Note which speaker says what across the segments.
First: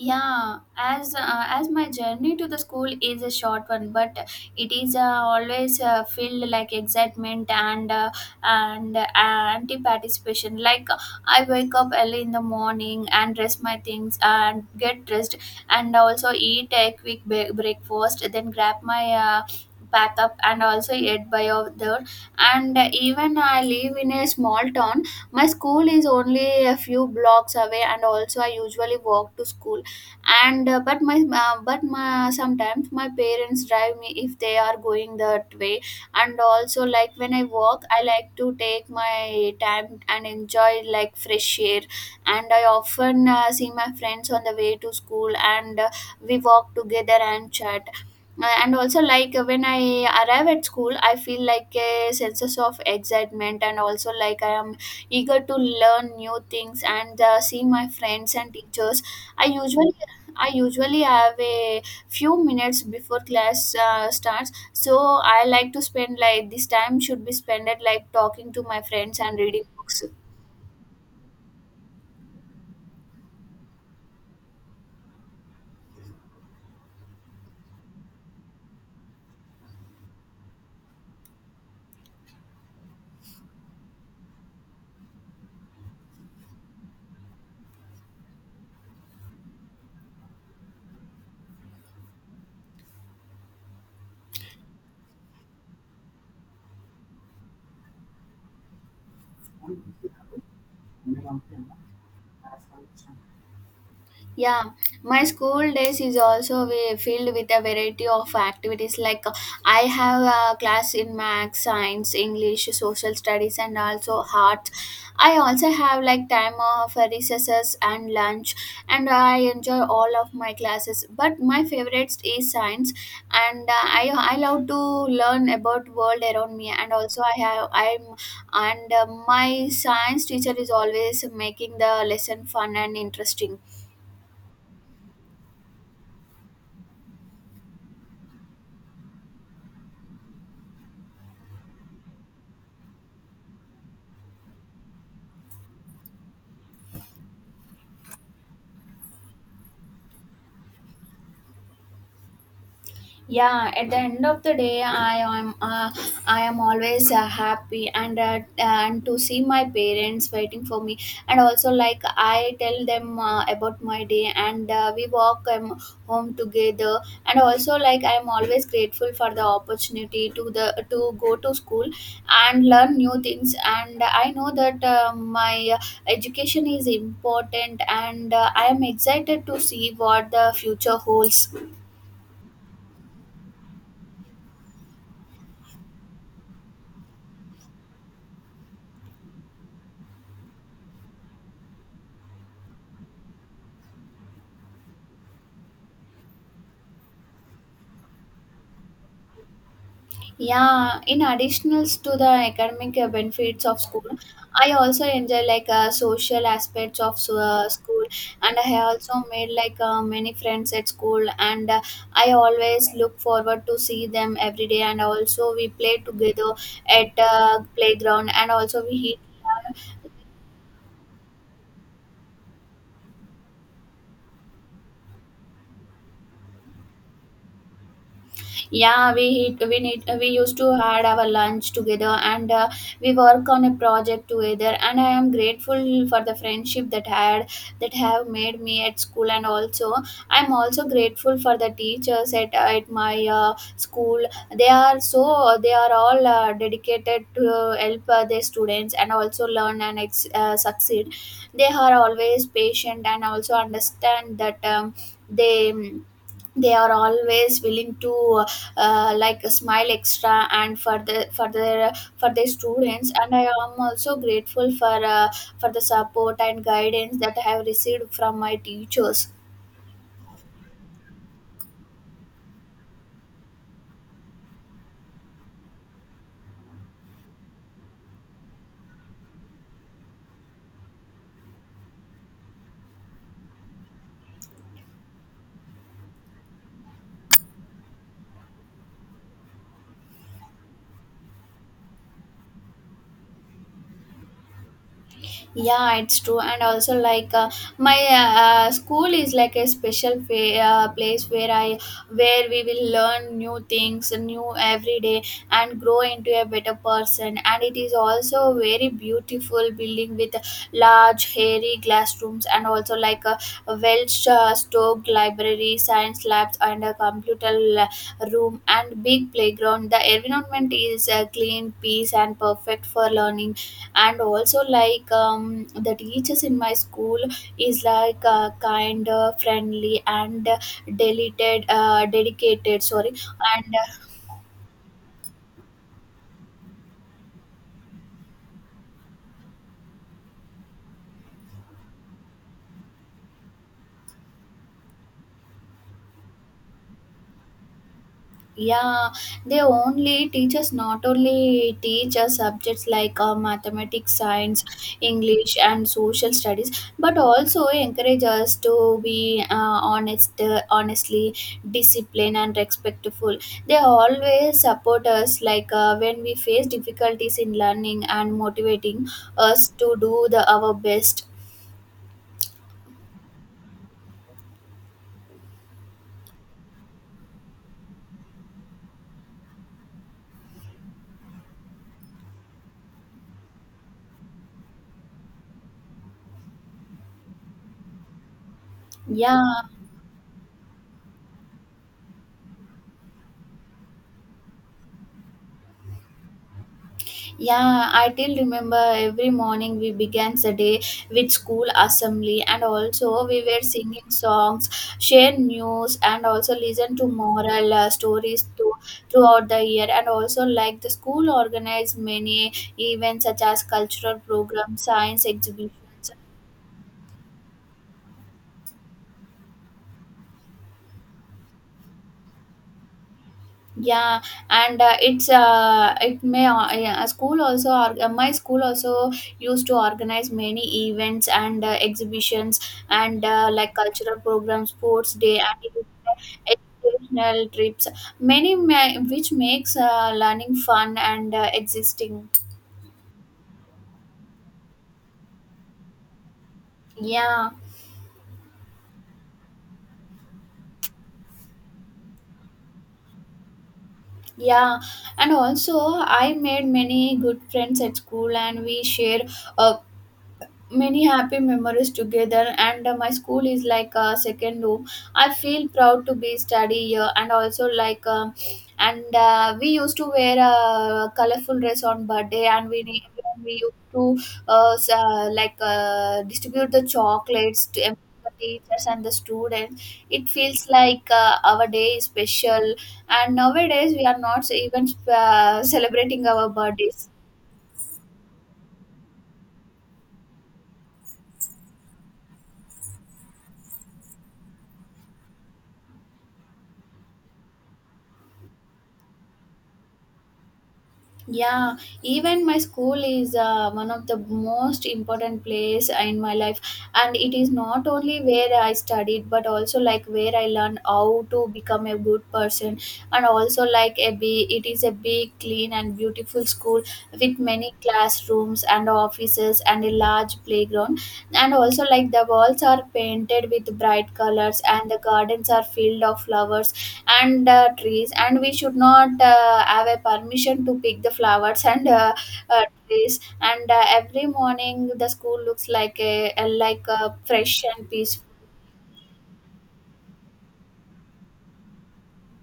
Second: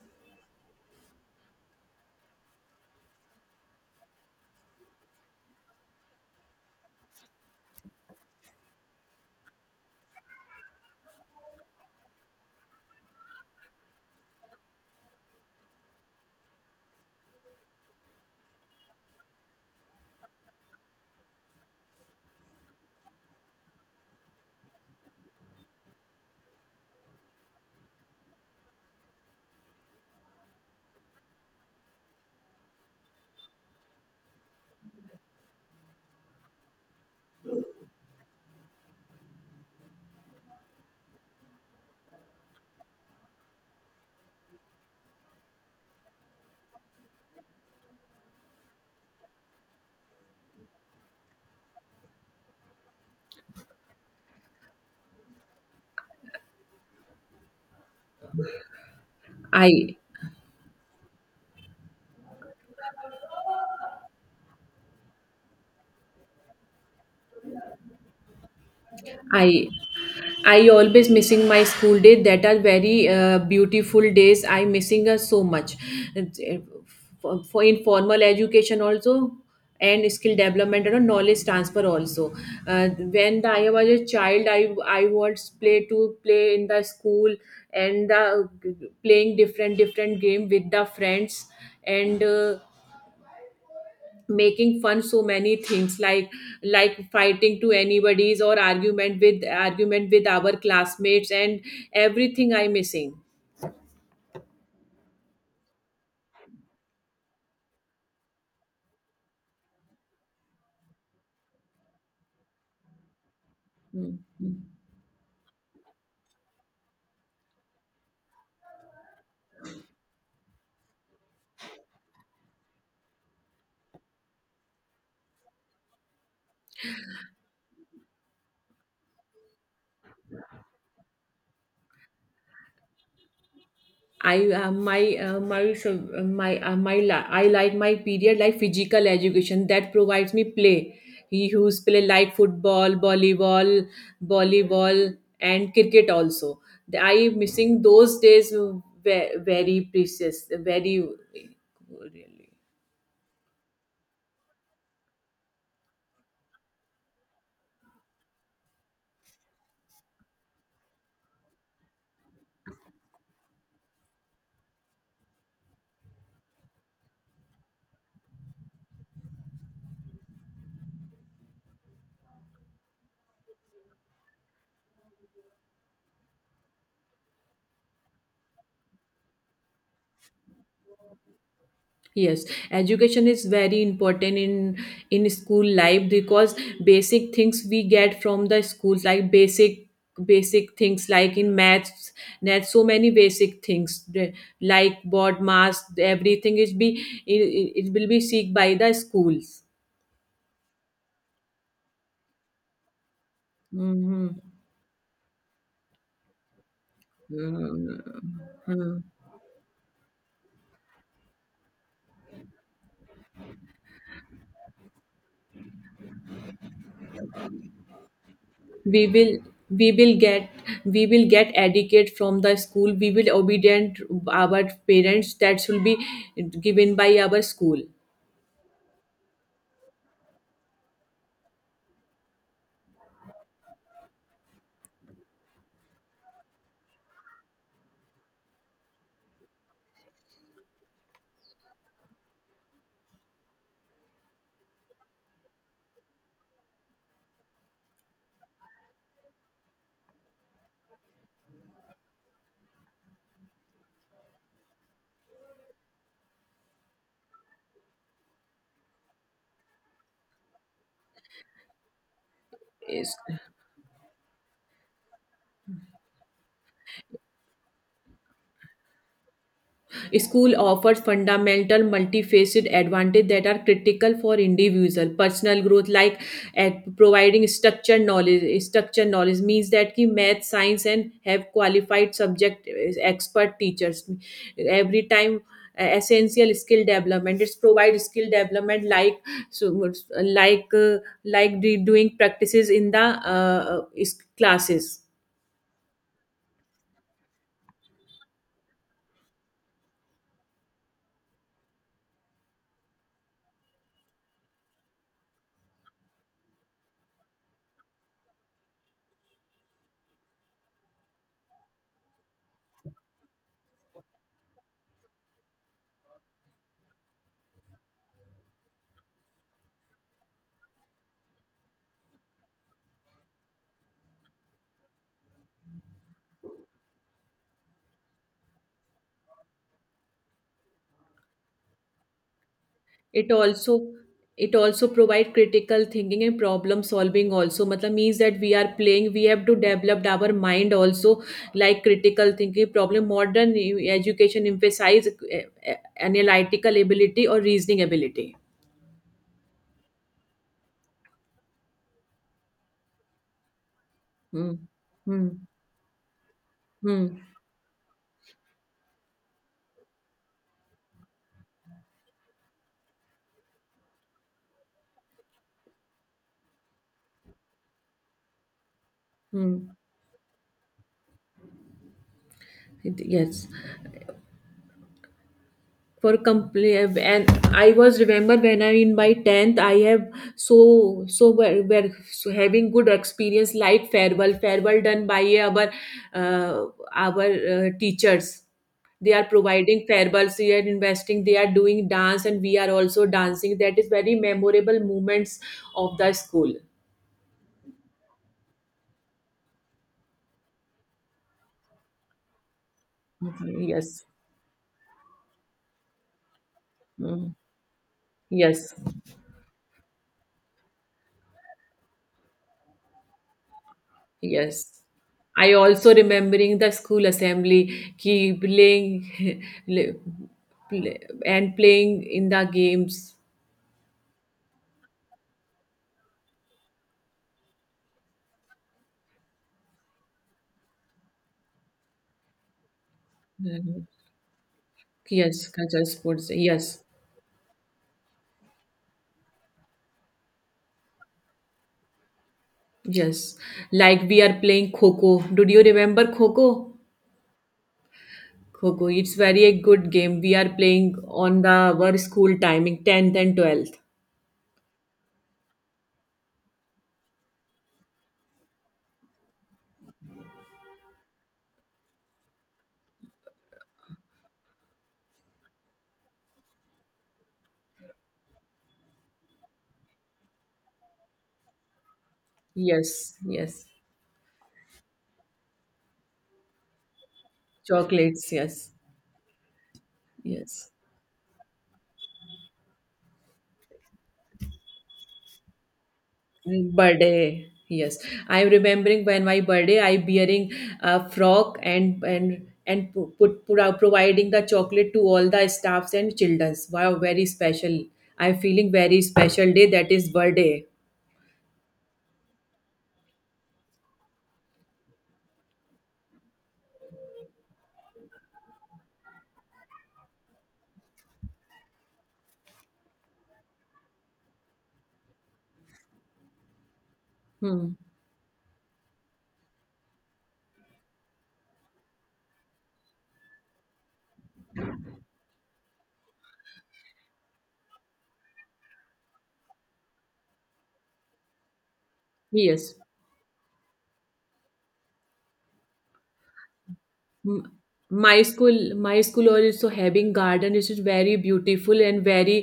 Speaker 1: Yeah, as my journey to the school is a short one, but it is always filled like excitement and anti participation. Like I wake up early in the morning and dress my things and get dressed and also eat a quick breakfast, then grab my. Pack up and also eat by over there and even I live in a small town my school is only a few blocks away and also I usually walk to school and but my sometimes my parents drive me if they are going that way and also like when I walk I like to take my time and enjoy like fresh air and I often see my friends on the way to school and we walk together and chat. And also like when I arrive at school I feel like a sense of excitement and also like I am eager to learn new things and see my friends and teachers. I usually
Speaker 2: I
Speaker 1: I usually have a few minutes before class starts, so I like to spend like this time should be spent at like talking to my friends and reading
Speaker 2: I
Speaker 1: books.
Speaker 2: I always missing my school days that are very beautiful days. I missing her so much. It's, uh, for in formal education also and skill development and knowledge transfer also. I was a child, I was play in the school playing different different game with the friends and. Making fun so many things like fighting to anybody's or argument with our classmates and everything I'm missing.
Speaker 1: Yeah, my school days is also filled with a variety of activities. Like I have a class in math, science, English, social studies, and
Speaker 2: Hmm.
Speaker 1: also arts. I also have like time of recesses and lunch, and I enjoy all of my classes. But my favorite is science, and I love to learn about world around me, and also I have I'm and my science teacher is always making the lesson fun and interesting.
Speaker 2: I my my so- my my li- I like my period like physical education that provides me play. He who's play like football, volleyball, volleyball, and cricket also. I am missing those days, very precious, very really.
Speaker 1: Yeah, at the end of the day I am always happy and to see my parents waiting for me and also like I tell them about my day and we walk home together. And also like I am always grateful for the opportunity to go to school and learn new things, and I know that my education is important, and I am excited to see what the future holds.
Speaker 2: Yes, education is very important in school life because basic things we get from the schools like basic things like in maths, net so many basic things, like board mass everything is be it will be seek by the schools.
Speaker 1: Yeah, in additionals to the academic benefits of school,
Speaker 2: Hmm.
Speaker 1: I also enjoy like social aspects of school, and I
Speaker 2: Hmm.
Speaker 1: also made like many friends at school, and I always look forward to see them every day. And also we play together at playground, and also we
Speaker 2: we
Speaker 1: eat.
Speaker 2: will we will get we will get educate from the school, we will obedient our parents that should be given by our school.
Speaker 1: Yeah, we hit- we need we used to had our lunch together, and we work on a project together, and I am grateful for the friendship that have made me at school. And also I'm also grateful for the teachers at my school. They are all dedicated to help their students and also learn and succeed. They are always patient and also understand that they they are always willing to like Smile Extra and for their students.
Speaker 2: is-
Speaker 1: And I am also grateful for the support and guidance that I have received from my teachers.
Speaker 2: School offers fundamental multifaceted advantages that are critical for individual personal growth, like at providing structured knowledge. Structured knowledge means that ki math, science, and have qualified subject is expert teachers. Every time essential skill development like so like doing practices in the classes.
Speaker 1: Yeah, it's true. And also like my school is like a special place where I where we will learn new things new every day and grow into a better person. And it is also a very beautiful building with large hairy classrooms and also like a well stocked library, science labs, and a computer room, and big playground. The environment is clean, peace, and perfect for learning. And also like the teachers in my school is like kind of friendly and deleted dedicated, sorry.
Speaker 2: it
Speaker 1: And
Speaker 2: also it also provide critical thinking and problem solving also, matlab means that we are playing, we have to develop our mind also like critical thinking problem. Modern education emphasize analytical ability or reasoning ability.
Speaker 1: yeah, they only teachers not only teach us subjects like mathematics,
Speaker 2: Hmm.
Speaker 1: science,
Speaker 2: Hmm.
Speaker 1: English, and social studies, but
Speaker 2: Hmm.
Speaker 1: also encourage us to be honest, honestly, disciplined, and respectful. They always support us like when we face difficulties in learning and motivating us
Speaker 2: Hmm.
Speaker 1: to do the our best.
Speaker 2: Yes, for complete. And I was remember when I in my 10th I have were so having good experience like farewell done by our uh, our teachers. They are
Speaker 1: Yeah,
Speaker 2: providing farewells, they are investing, they are doing dance and we are also dancing. That is very memorable moments of the school.
Speaker 1: Yeah, I till remember every morning we began the day with school assembly, and also we were
Speaker 2: Mhm. Yes.
Speaker 1: singing songs, share news, and also listen to
Speaker 2: Mm.
Speaker 1: moral stories to,
Speaker 2: Yes.
Speaker 1: throughout the year. And also like the school organized many events such as cultural programs,
Speaker 2: Yes.
Speaker 1: science
Speaker 2: I
Speaker 1: exhibitions.
Speaker 2: also remembering the school assembly, ki playing play, play- and playing in the games.
Speaker 1: Yeah, and it's it may yeah, a school also or my school also used to organize many events and exhibitions and like
Speaker 2: Mhm.
Speaker 1: cultural programs, sports day,
Speaker 2: Yes,
Speaker 1: and it
Speaker 2: cultural
Speaker 1: is,
Speaker 2: sports. Yes,
Speaker 1: educational trips. Which makes learning fun and existing.
Speaker 2: yes. Like we are playing Kho-Kho. Did you remember Kho-Kho?
Speaker 1: Yeah,
Speaker 2: Kho-Kho. It's very a good game. We are playing on the our school timing, 10th and 12th.
Speaker 1: yeah, and also I made many good friends at school, and we share uh, many happy memories together. And my school is like a second home. I feel proud to be study here. And also like and we used to wear a colorful dress on birthday, and
Speaker 2: Yes,
Speaker 1: we
Speaker 2: yes.
Speaker 1: used to like distribute the chocolates to the
Speaker 2: Chocolates. Yes,
Speaker 1: teachers and the students. It feels
Speaker 2: yes.
Speaker 1: like our day is special. And nowadays we are not even celebrating our birthdays.
Speaker 2: Birthday, yes. I'm remembering when my birthday, I wearing a frock and put out providing the chocolate to all the staffs and childrens. Wow, very special. I'm feeling very special day. That is birthday.
Speaker 1: Yeah, even my school is one of the most important place in my life, and it is not only where I studied but also like where I learned how to become a good person. And also like a big, it is a big, clean and beautiful school with
Speaker 2: Hmm.
Speaker 1: many classrooms and offices and a large playground. And also like the walls are painted with bright colors, and the gardens are filled of flowers and trees. And we should not have a permission to pick the flowers and
Speaker 2: Yes.
Speaker 1: trees. And every morning the school looks like a
Speaker 2: M-
Speaker 1: fresh and peaceful.
Speaker 2: my school also having garden. It is very beautiful and very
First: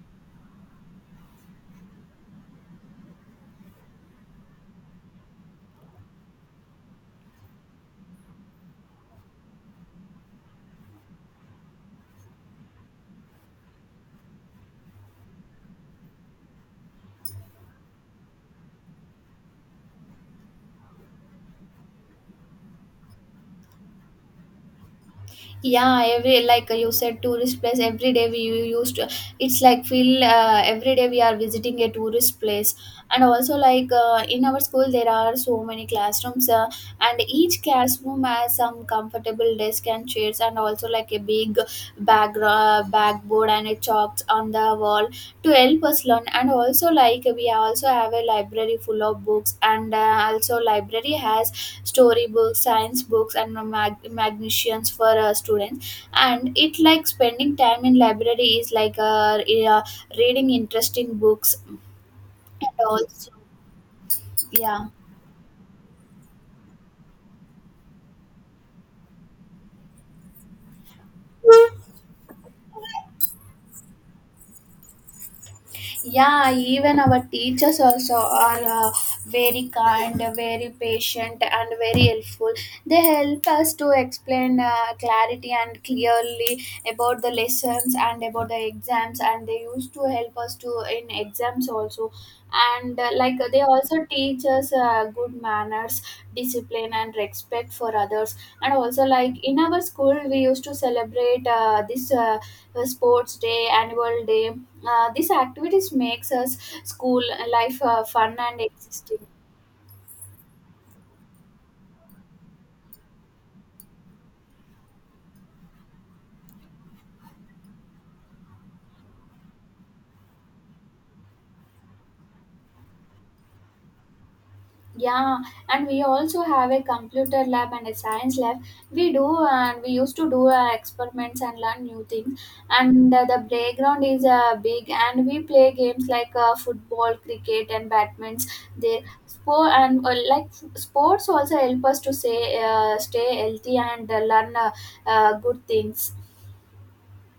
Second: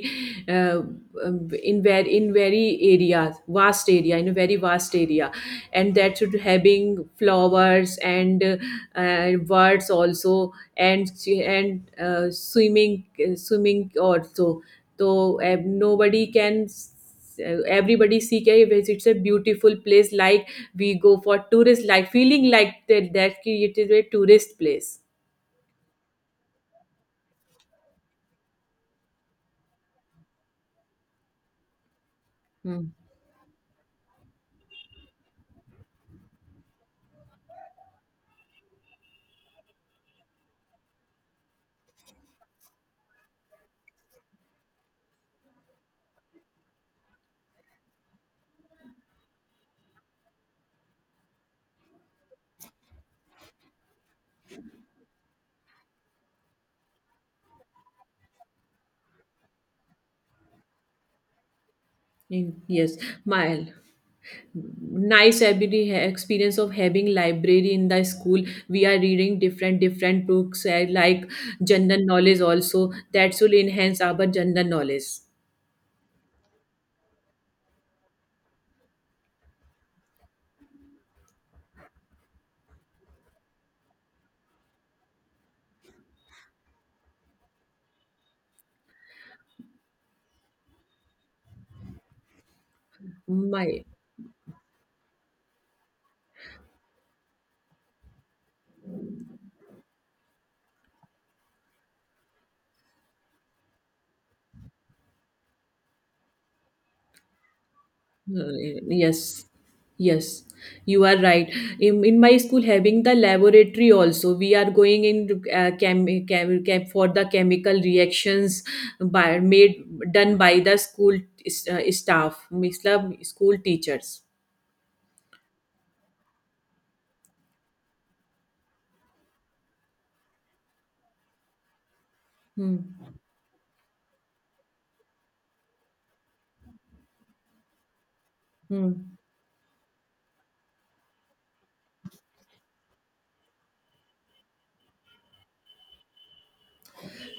Speaker 2: uh, in a very vast area, and that should having flowers and birds also, and and uh, swimming swimming also. So nobody can everybody see कि it's a beautiful place like we go for tourist, like feeling like that, that ki it is a tourist place.
Speaker 1: Yeah, every like you said tourist place every day used to, it's like feel every day we are visiting a tourist place.
Speaker 2: Hmm.
Speaker 1: And also like in our school there are so many classrooms and each classroom has some comfortable desk and chairs, and also like a big bag backboard and a chalks on the wall to help us learn. And also like we also have a library full of books, and also library has storybooks, science books, and magnesians for students. And it like spending time in library is like reading interesting books, and
Speaker 2: Yes,
Speaker 1: also.
Speaker 2: my
Speaker 1: yeah
Speaker 2: nice experience of having library in the school. We are reading different different books, like general knowledge also, that will enhance our general knowledge.
Speaker 1: yeah, even our teachers also are very kind, very patient, and very helpful. They help us to explain clarity and clearly about the lessons and about the exams, and they used to help us to in exams also. And like they
Speaker 2: My
Speaker 1: also teach us good manners, discipline, and respect for others. And also like in our school we used to celebrate this sports day, annual day. These activities makes us school life fun
Speaker 2: Uh,
Speaker 1: and existing.
Speaker 2: Yes, yes, you are right. In my school, having the laboratory also, we are going in chem for the chemical reactions by made done by the school, staff, means the school teachers.
Speaker 1: Yeah, and we also have a computer lab and a science lab. We do and we used to do experiments and learn new things.
Speaker 2: Hmm.
Speaker 1: And the playground is big, and we play games like football, cricket, and badminton there.
Speaker 2: Hmm.
Speaker 1: Sport and like sports also help us to say stay healthy and learn good things.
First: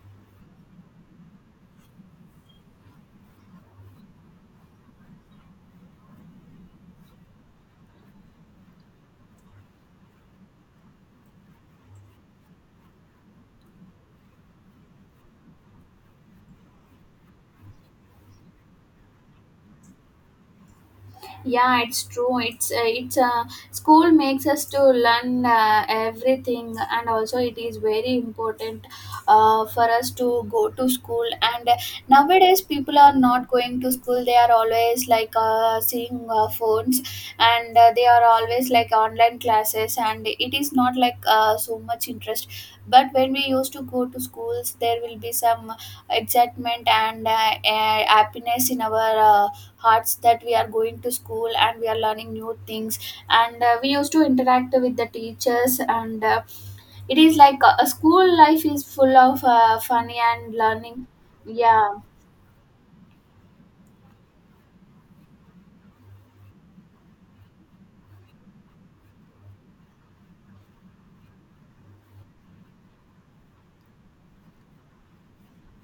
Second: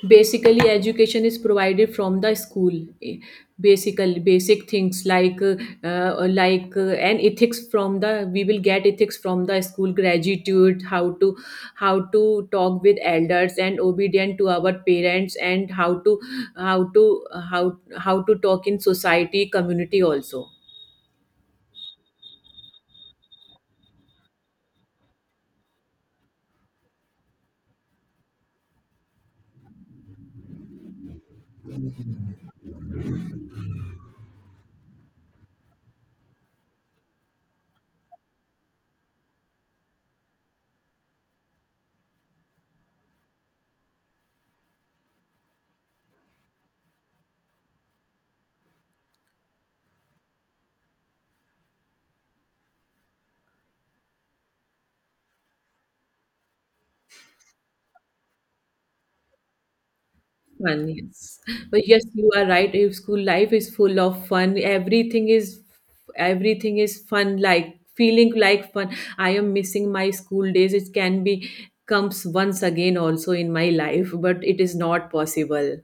Speaker 2: Basically education is provided from the school. eh, Basically basic things like and ethics from the, we will get ethics from the school, gratitude, how to talk with elders and obedient to our parents, and how to how to how to talk in society community also.
Speaker 1: Yeah, it's true. It's School makes us to learn everything, and also it is very important for us to go to school. And nowadays people are not going to school. They are always like seeing phones, and they are always like online classes, and it is not like so much interest. But when we used to go to schools there will be some excitement and happiness in our hearts that we are going to school and we are learning new things. And we used to interact with the teachers. And it is like a school life is full of funny and
Speaker 2: Fun,
Speaker 1: learning.
Speaker 2: yes. But
Speaker 1: Yeah.
Speaker 2: yes, you are right. If school life is full of fun, everything is fun, like feeling like fun. I am missing my school days. It can be comes once again also in my life, but it is not possible.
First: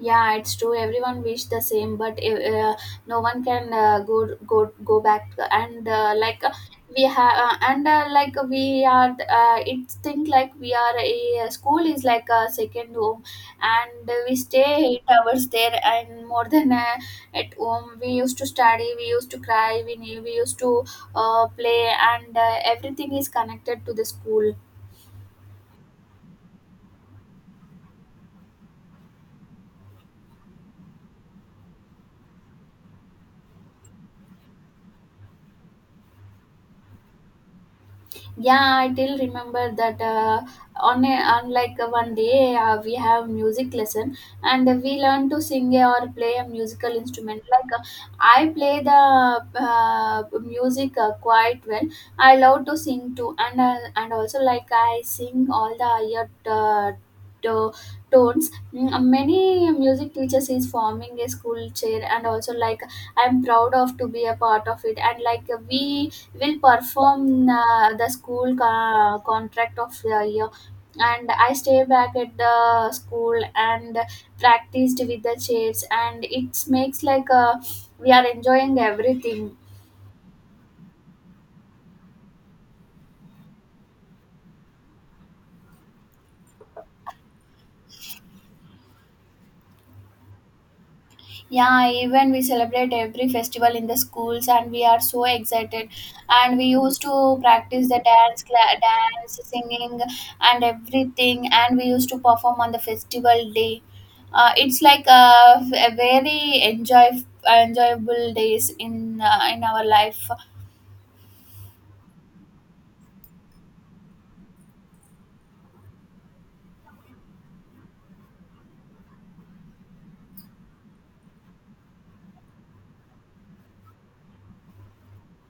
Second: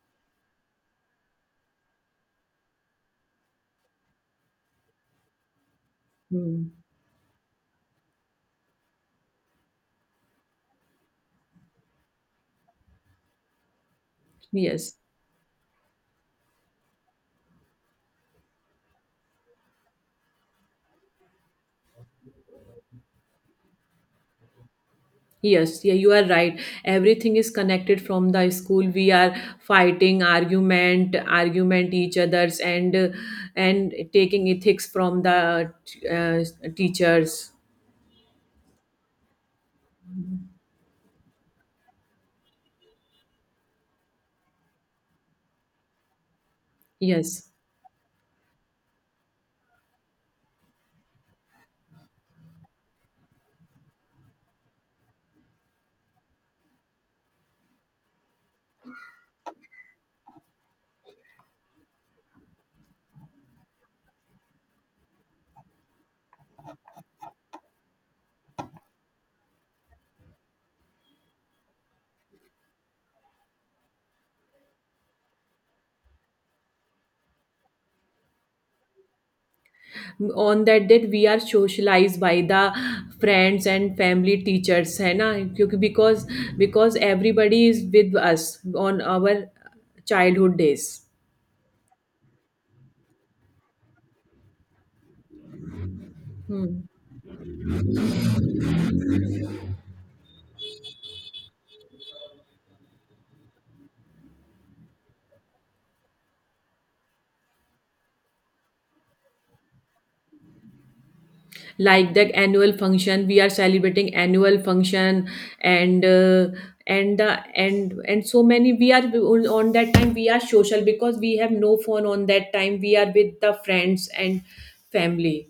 Speaker 1: Yeah, it's true. Everyone wish the same, but no one can go back. And
Speaker 2: Hmm.
Speaker 1: we have, and like we are, it's think like we are a school is like a second home, and we stay
Speaker 2: Yes.
Speaker 1: 8 hours there and more than at home. We used to study, we used to cry, we knew, we used to play, and everything is connected to the school.
Speaker 2: Yes, yeah, you are right. Everything is connected from the school. We are fighting, argument each others, and taking ethics from the uh, teachers.
Speaker 1: Yeah, I still remember that on a, on like one day we have music lesson and we learn to sing or play a musical instrument.
Speaker 2: Yes.
Speaker 1: Like I play the music quite well. I love to sing too, and also like I sing all the higher to- tones. Many music teachers is forming a school chair, and also like I'm proud of to be a part of it. And like we will perform the school contract of the year, and I stay back at the school and practiced with the chairs, and it makes like we are enjoying everything.
Speaker 2: On that date we are socialized by the friends and family teachers है ना क्योंकि because everybody is with us on our childhood days.
Speaker 1: Yeah, even we celebrate every festival in the schools, and we are so excited, and we
Speaker 2: Hmm.
Speaker 1: used to practice the dance singing and everything, and we used to perform on the festival day. Uh, it's like a very enjoyable days in our life.
Speaker 2: Like the annual function, we are celebrating annual function, and uh, and the and so many we are. On that time we are social because we have no phone. On that time we are with the friends and family.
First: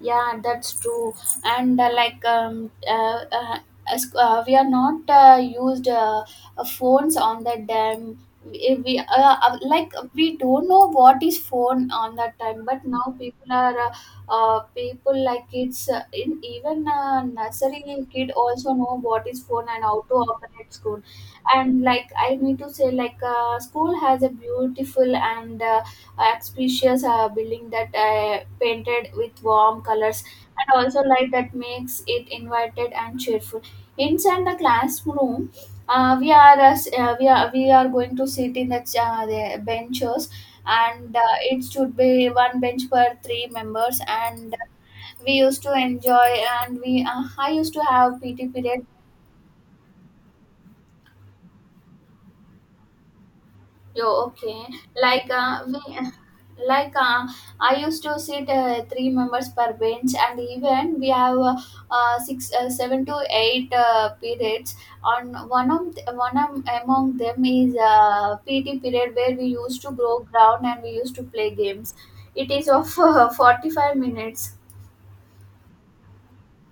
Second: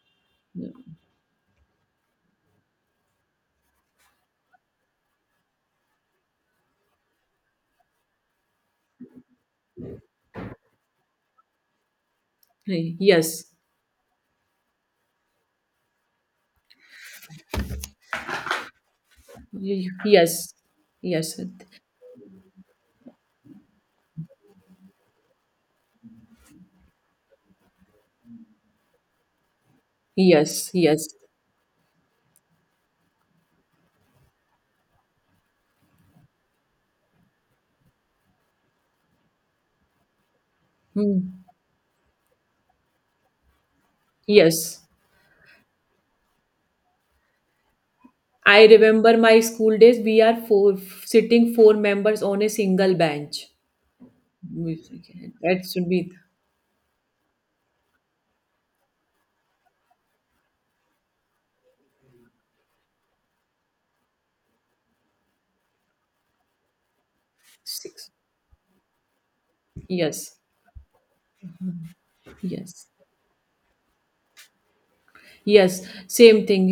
Speaker 1: Yeah, that's true. And we are not used phones on that time. We like we don't know what is phone on that time, but now
Speaker 2: Yes.
Speaker 1: people are people like kids in even nursery kid also know what is phone and
Speaker 2: Y-
Speaker 1: how to
Speaker 2: yes.
Speaker 1: operate school.
Speaker 2: Yes.
Speaker 1: And like I need to say like school has a beautiful and auspicious building that painted with warm colors and
Speaker 2: Yes,
Speaker 1: also
Speaker 2: yes.
Speaker 1: light that makes it invited and cheerful. Inside the classroom, we are we are we are going to sit in the benches, and
Speaker 2: Hmm.
Speaker 1: it should be one bench per 3 members, and
Speaker 2: Yes.
Speaker 1: we used to enjoy, and we I used to have PT
Speaker 2: I
Speaker 1: period.
Speaker 2: remember my school days. We are four sitting, four members on a single bench.
Speaker 1: Yo, okay.
Speaker 2: We-
Speaker 1: Like
Speaker 2: That
Speaker 1: we,
Speaker 2: should be
Speaker 1: like I used to sit 3 members per bench, and even we have six, seven to eight periods. On one am- among them is
Speaker 2: six.
Speaker 1: PT period, where we used to grow
Speaker 2: Yes,
Speaker 1: ground and we used to play games. It is
Speaker 2: yes,
Speaker 1: of 45 minutes.
Speaker 2: yes. Same thing.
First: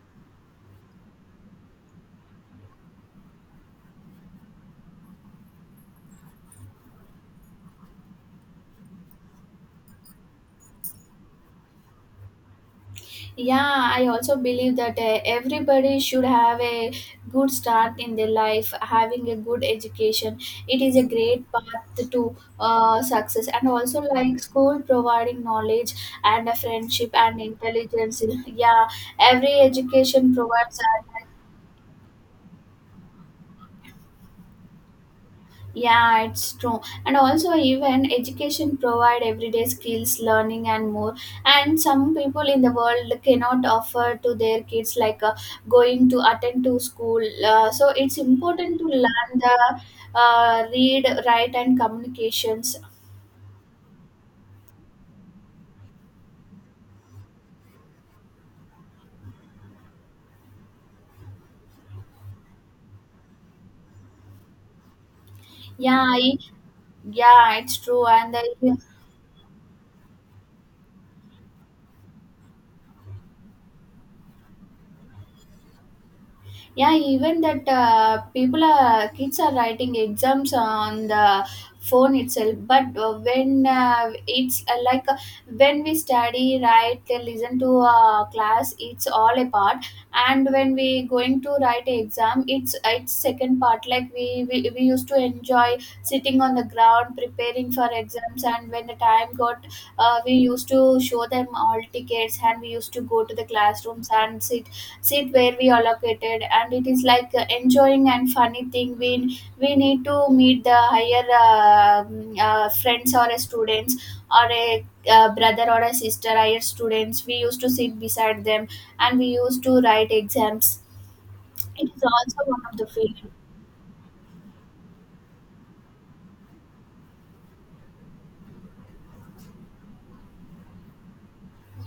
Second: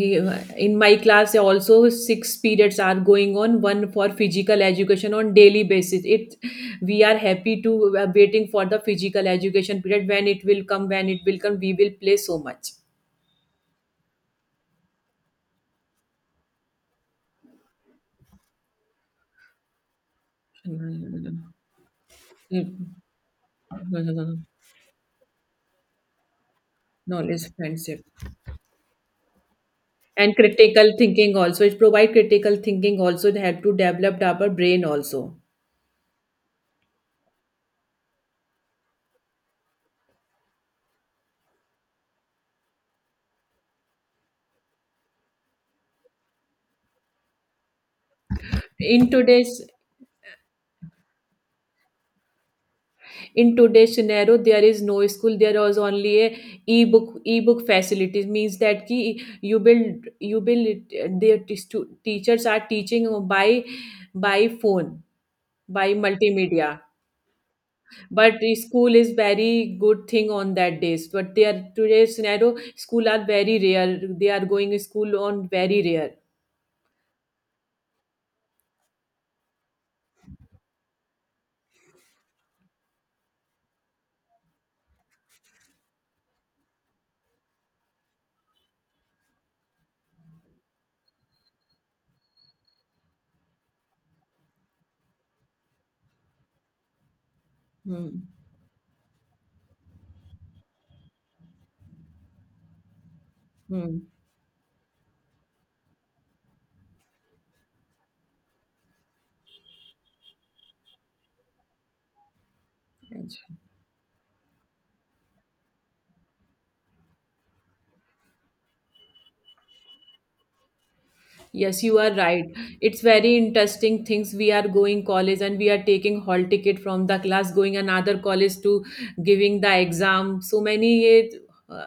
Speaker 2: In my class, also six periods are going on. One for physical education on daily basis. It. We are happy to waiting for the physical education period when it will come. When it will come, we will play so much.
Speaker 1: Yeah, I also believe that everybody should have a good start in their life. Having a good education, it is a great path to success. And also, like, school providing knowledge and a friendship and
Speaker 2: Knowledge, friendship,
Speaker 1: intelligence. Yeah, every education
Speaker 2: and
Speaker 1: provides.
Speaker 2: critical thinking also, it provide critical thinking also to help to develop our brain also.
Speaker 1: Yeah, it's true. And also, even education provide everyday skills, learning and more. And some people in the world cannot offer to their kids like going to attend to school. So it's important to
Speaker 2: in
Speaker 1: learn
Speaker 2: today's
Speaker 1: the read, write and communications.
Speaker 2: in today's scenario there is no school, there was only a e-book facilities, means that ki you build their teachers are teaching by phone, by
Speaker 1: Yeah, I-
Speaker 2: multimedia.
Speaker 1: yeah, it's true. And
Speaker 2: But the
Speaker 1: the,
Speaker 2: school is very good thing on that days, but they are today's scenario, school are very rare, they are going to school on very rare.
Speaker 1: yeah, even that people are kids are writing exams on the phone itself. But when it's like when we study, write, listen to a class, it's all a part. And when we going to write a exam, it's second part. Like we used to enjoy sitting on the ground preparing for
Speaker 2: Hmm.
Speaker 1: exams. And when the time got, we used to show them all tickets, and we used to go to the
Speaker 2: Hmm.
Speaker 1: classrooms and sit where we allocated, and it is like enjoying and funny thing. We need to meet the higher friends or
Speaker 2: Yes,
Speaker 1: a students or a brother or a sister, higher students. We used to sit beside them, and we used to write exams.
Speaker 2: yes,
Speaker 1: It
Speaker 2: you
Speaker 1: is
Speaker 2: are right.
Speaker 1: also one of the
Speaker 2: It's
Speaker 1: feeling.
Speaker 2: very interesting things. We are going college and we are taking hall ticket from the class, going another college to giving the exam. So many uh,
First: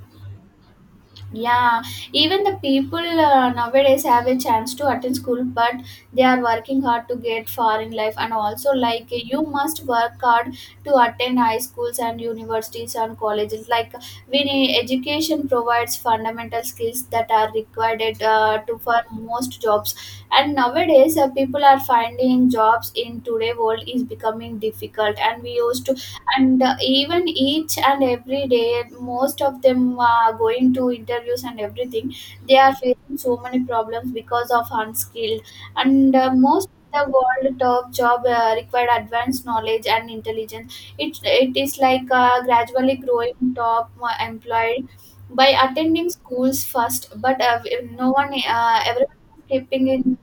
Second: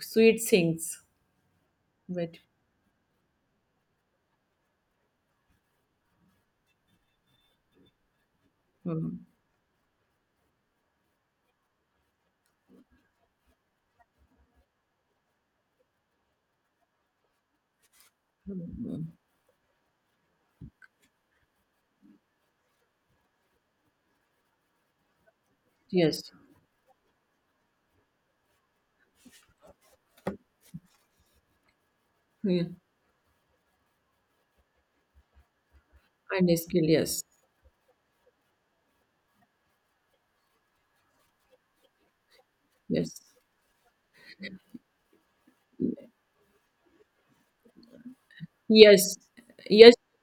Speaker 2: sweet things.
Speaker 1: Yeah,
Speaker 2: But.
Speaker 1: even the people nowadays have a chance to attend school, but they are working hard to get far in life. And also, like,
Speaker 2: Hmm.
Speaker 1: you must work hard to attend high schools and universities and colleges. Like, we need education provides fundamental skills that are required
Speaker 2: Hmm.
Speaker 1: to for
Speaker 2: Hmm.
Speaker 1: most jobs. And nowadays, people are finding jobs in today world is becoming difficult. And we used to,
Speaker 2: Yes,
Speaker 1: and even each and every day, most of them are going to interviews and everything. They
Speaker 2: yeah.
Speaker 1: are facing so many problems because of unskilled, and
Speaker 2: And
Speaker 1: most
Speaker 2: skill.
Speaker 1: of the
Speaker 2: Yes,
Speaker 1: world top job required advanced knowledge and intelligence. It is like gradually
Speaker 2: yes.
Speaker 1: growing top employed by attending schools first. But no one everyone
Speaker 2: Yes,
Speaker 1: is skipping
Speaker 2: yes,
Speaker 1: in.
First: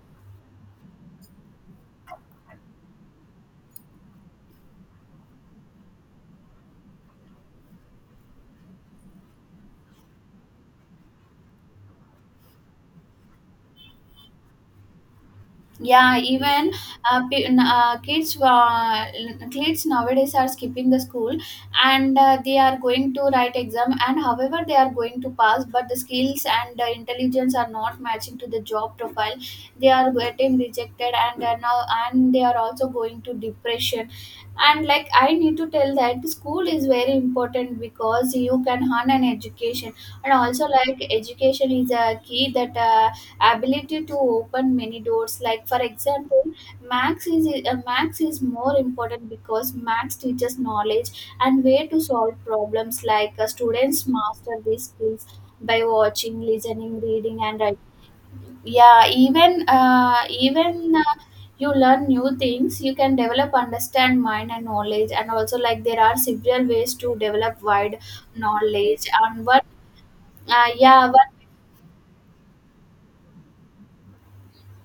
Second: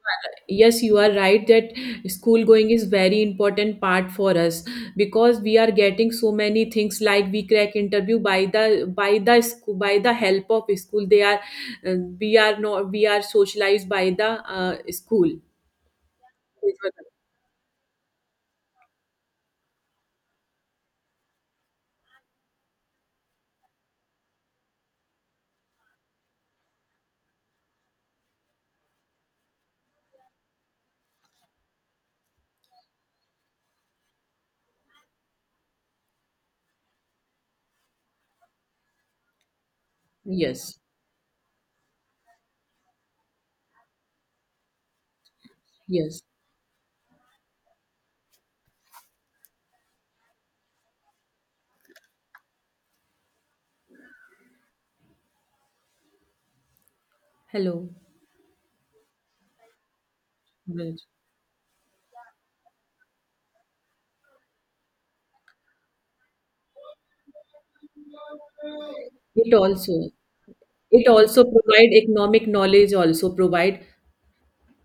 Speaker 2: yes, you are right that school going is very important part for us, because we are getting so many things like we crack interview by the school, by the help of school. They are uh, we are not we are socialized by the school.
Speaker 1: Yeah, even kids, kids nowadays are skipping the school, and they are going to write exam. And however, they are going to pass, but the skills and intelligence are not matching to the job profile. They are getting rejected, and they are now, and they are also going to depression. And like, I need to tell that school is very important because you can earn an education, and also
Speaker 2: Yes,
Speaker 1: like education is a key that. Ability to open many doors, like, for
Speaker 2: yes.
Speaker 1: example, max is more important because max teaches knowledge and way to solve problems. Like, students master these skills by watching, listening, reading and writing.
Speaker 2: Hello.
Speaker 1: Yeah, even
Speaker 2: Right.
Speaker 1: you learn new things. You can develop understand mind and knowledge. And also like, there are several ways to develop wide knowledge and
Speaker 2: It
Speaker 1: what
Speaker 2: also
Speaker 1: yeah one.
Speaker 2: provide economic knowledge also provide.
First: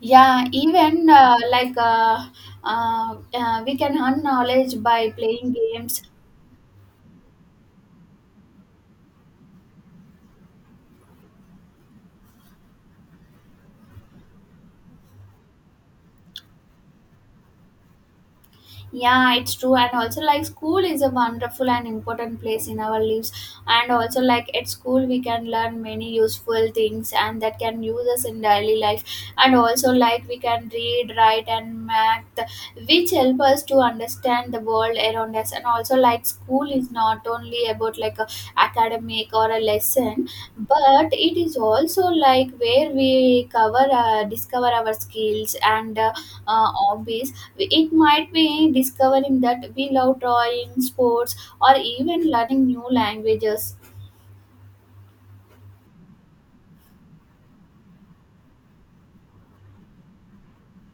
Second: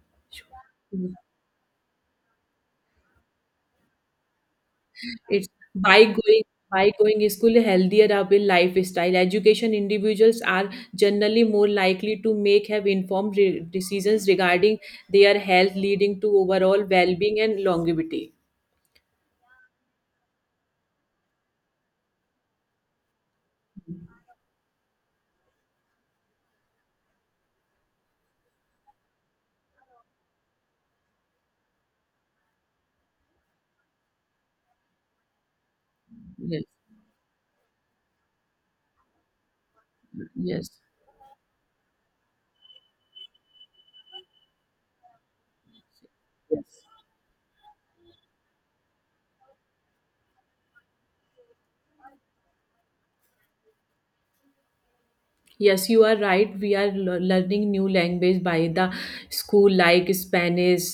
Speaker 1: Yeah, even we can earn knowledge by
Speaker 2: It's
Speaker 1: playing games.
Speaker 2: by going school, healthier are will lifestyle. Education individuals are generally more likely to make have informed decisions regarding their health, leading to overall well-being and longevity.
Speaker 1: Yeah, it's true. And also, like, school is a wonderful and important place in our lives. And also, like, at school, we can learn many useful things, and that can use us in daily life. And also, like, we can read, write, and math, which help us to understand the world around us. And also, like,
Speaker 2: Yes,
Speaker 1: school is not only about like a academic or a lesson,
Speaker 2: yes,
Speaker 1: but it is also like where we cover, discover our skills and
Speaker 2: yes.
Speaker 1: hobbies. It might be discovering that we love drawing, sports, or even learning new languages.
Speaker 2: Yes, you are right. We are learning new language by the school, like Spanish.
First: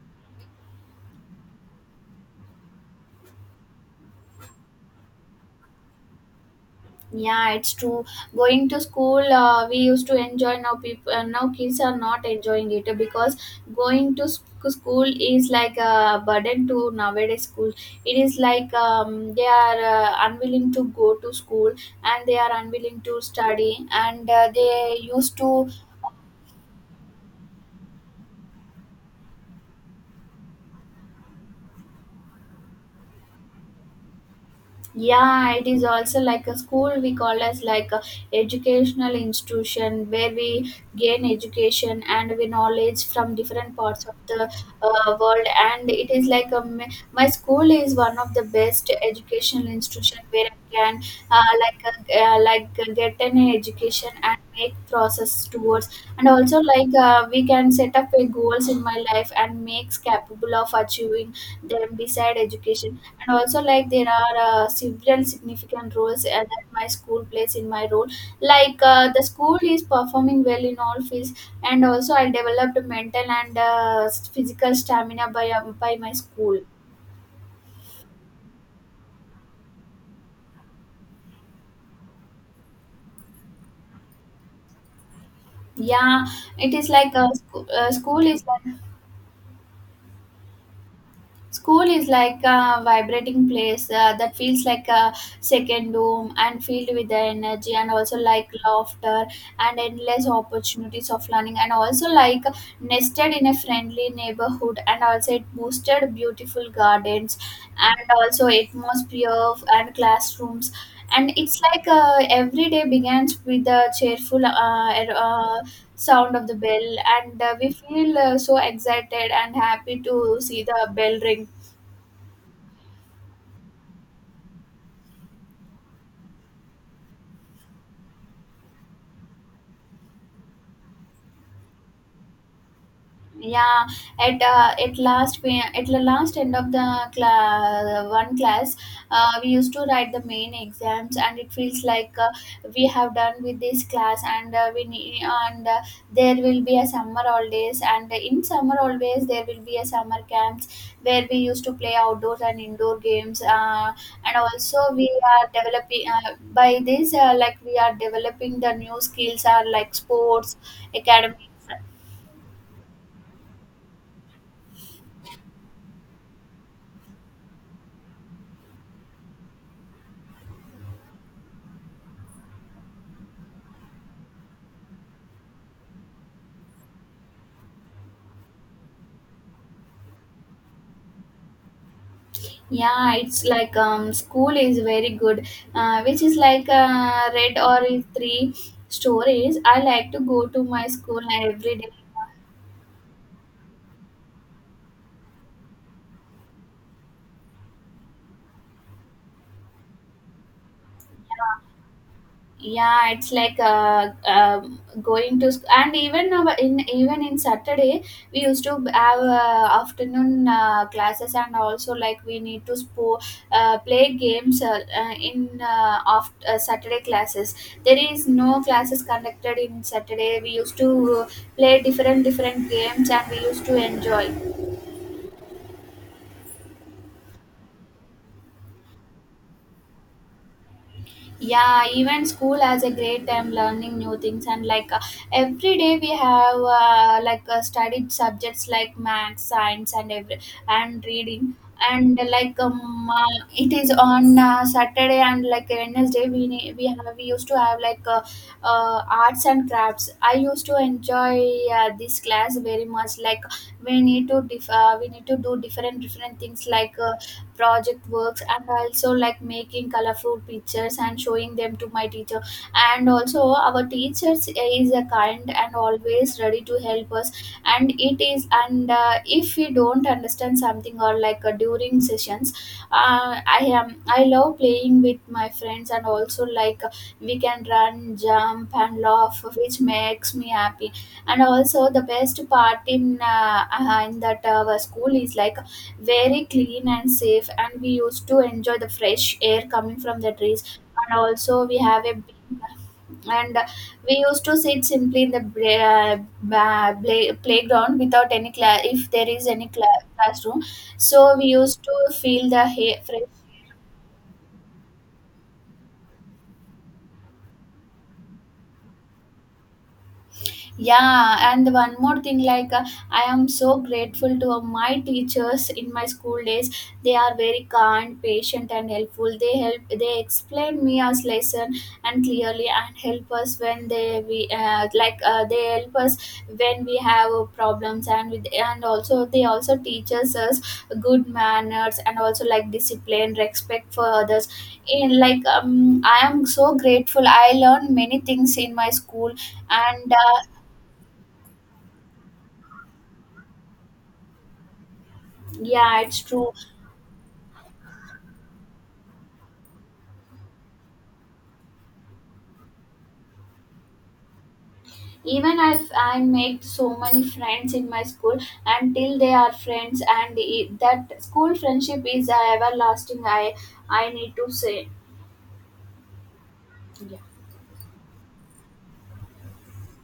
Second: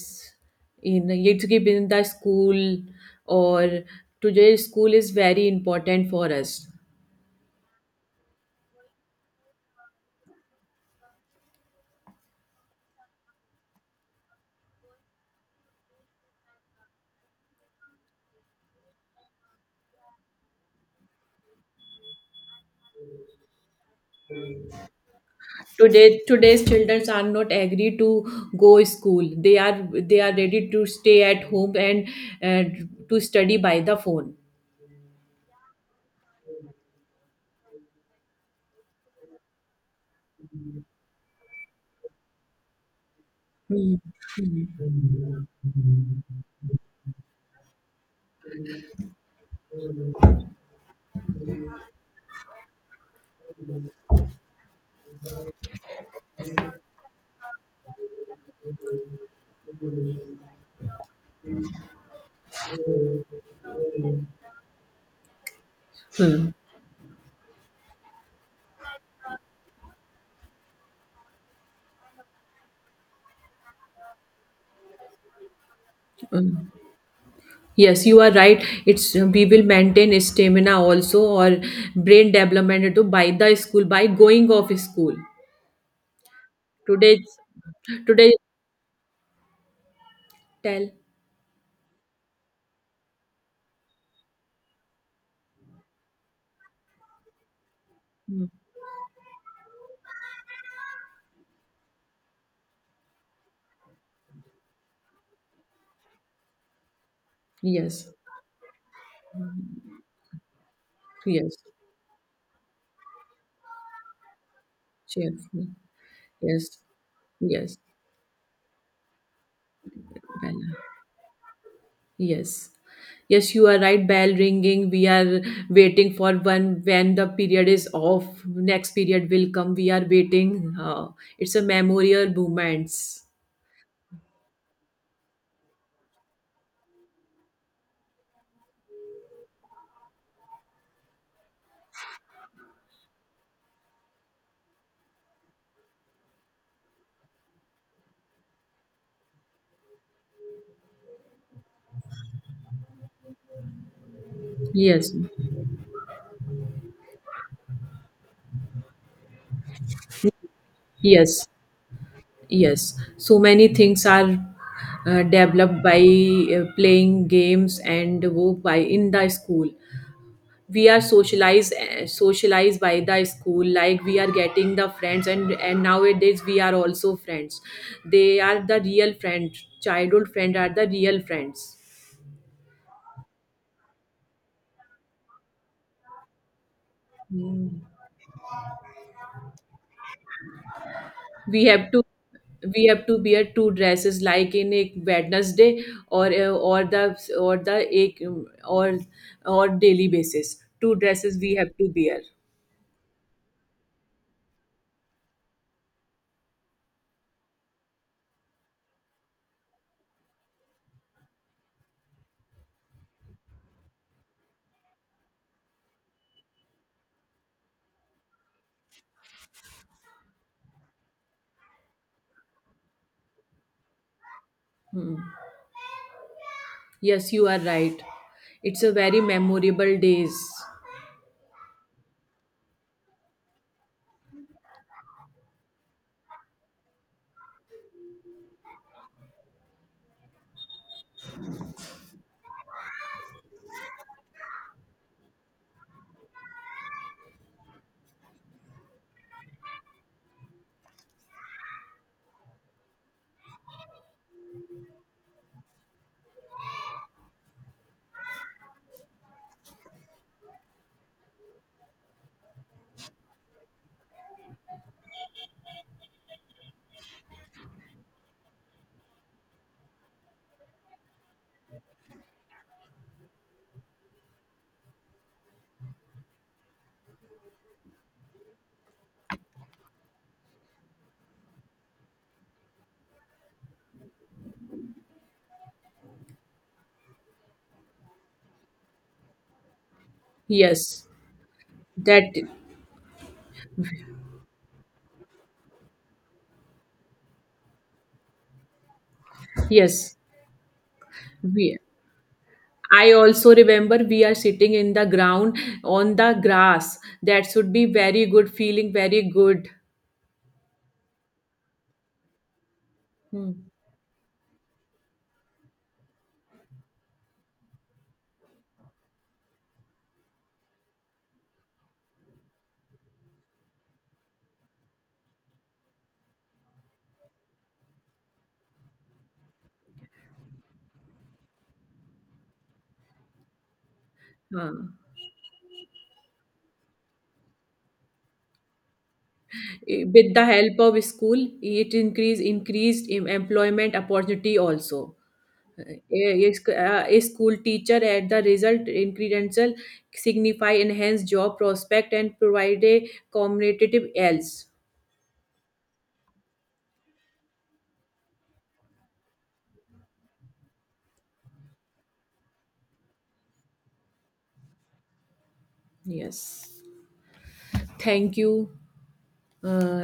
Speaker 2: In it's given in the school, or today school is very important for us.
Speaker 1: Yeah, it's true. Going to school, we used to enjoy. Now people, now kids are not enjoying it because going to school is like a burden to nowadays school. It is like they are unwilling to go to school, and they are unwilling to study, and they used to.
Speaker 2: Today's children are not agree to go school, they are ready to stay at home and uh, to study by the phone.
Speaker 1: Yeah, it is also like, a school we call as like a educational institution where we gain education and we knowledge from different
Speaker 2: Hmm.
Speaker 1: parts of the world. And it is like my school is one of the best educational institution where I can get an education and make process towards. And also like we can set up a goals in my life and makes capable of achieving them beside education. And also like, there are several significant roles
Speaker 2: Hmm.
Speaker 1: that my school plays in my role. Like the school is performing well in all fields, and also I developed mental and physical stamina by my school.
Speaker 2: Hmm. Yes, you are right. It's we will maintain stamina also, or brain development to by the school, by going of school.
Speaker 1: Yeah, it is like
Speaker 2: Today,
Speaker 1: school
Speaker 2: today
Speaker 1: is like,
Speaker 2: Tell.
Speaker 1: school is like a vibrating place that feels like a second home and filled with the energy and also
Speaker 2: Hmm.
Speaker 1: like laughter and endless opportunities of learning. And also like, nested in a friendly neighborhood, and also it boosted beautiful gardens and
Speaker 2: Yes,
Speaker 1: also atmosphere and classrooms. And
Speaker 2: yes,
Speaker 1: it's like every day begins with a cheerful
Speaker 2: cheerful.
Speaker 1: sound of the
Speaker 2: Yes,
Speaker 1: bell, and we
Speaker 2: yes.
Speaker 1: feel so excited and happy to
Speaker 2: Well.
Speaker 1: see the bell ring.
Speaker 2: Yes. Yes, you are right. Bell ringing. We are waiting for one when the period is off. Next period will come. We are waiting. It's a memorial moments.
Speaker 1: Yeah, at last, we at the last end of the class, one class, we used to write the main exams, and it feels like we have done with this class, and there will be a summer holidays, and in summer always there will be a summer camps where we used to play outdoors and indoor games, and also we
Speaker 2: Yes.
Speaker 1: are developing by this like we are developing the new skills are like sports, academics.
Speaker 2: Yes. Yes. So many things are developed by playing games and wo by in the school. We are socialized, socialized by the school, like we are getting the friends. And nowadays we are also friends, they are the real friends, childhood friends are the real friends.
Speaker 1: Yeah, it's like school is very good, which is like red or three stories. I like to go to my school
Speaker 2: we
Speaker 1: every
Speaker 2: have
Speaker 1: day.
Speaker 2: to we have to wear two dresses like in a Wednesday, or eh, or the ek, or or daily basis two dresses we
Speaker 1: Yeah.
Speaker 2: have to wear.
Speaker 1: Yeah, it's like going to and even in even in saturday, we used to have afternoon classes. And also like, we need to play games in off saturday classes. There is no classes conducted in saturday. We used to play different different games, and we used to enjoy.
Speaker 2: Hmm. Yes, you are right, it's a very memorable days.
Speaker 1: Yeah, even school has a great time learning new things. And like every day we have studied subjects like math, science and every and reading. And it is on saturday, and like wednesday we have we used to have like arts and crafts. I used to enjoy this class very much. Like, we need to we need to do different different things like project works. And also like, making colorful pictures and showing them to my teacher. And also our teachers is a kind and always ready to help us. And it is, and if we don't understand something or like during sessions, I love playing with my friends. And also like we can run, jump and laugh, which makes me happy. And also the best part in that our school is like very clean and safe, and we used to enjoy the fresh air coming from the trees.
Speaker 2: Yes,
Speaker 1: And also we have a
Speaker 2: that,
Speaker 1: big-, and we used to sit simply in the playground without any class. If there is any
Speaker 2: yes.
Speaker 1: classroom, so we
Speaker 2: We,
Speaker 1: used to feel the
Speaker 2: I
Speaker 1: fresh.
Speaker 2: also remember we are sitting in the ground on the grass. That should be very good feeling, very good.
Speaker 1: Yeah, and one more thing, like I am
Speaker 2: Hmm.
Speaker 1: so grateful to my teachers in my school days. They are very kind, patient, and helpful. They help. They explain me as lesson and clearly, and help us when they help us when we have problems and with. And also they also teaches us good manners, and also like discipline, respect for others.
Speaker 2: Huh.
Speaker 1: In like I am so grateful. I learned many things in my school, and
Speaker 2: With the help of school, it increased employment opportunity also.
Speaker 1: yeah, it's true.
Speaker 2: A, a school teacher at the result in credential, signify enhanced job prospect and provide a competitive else.
Speaker 1: Even if I make so many friends in my school, until they are friends, that school friendship is everlasting. I need to say.
Speaker 2: Yes. Thank you. Uh,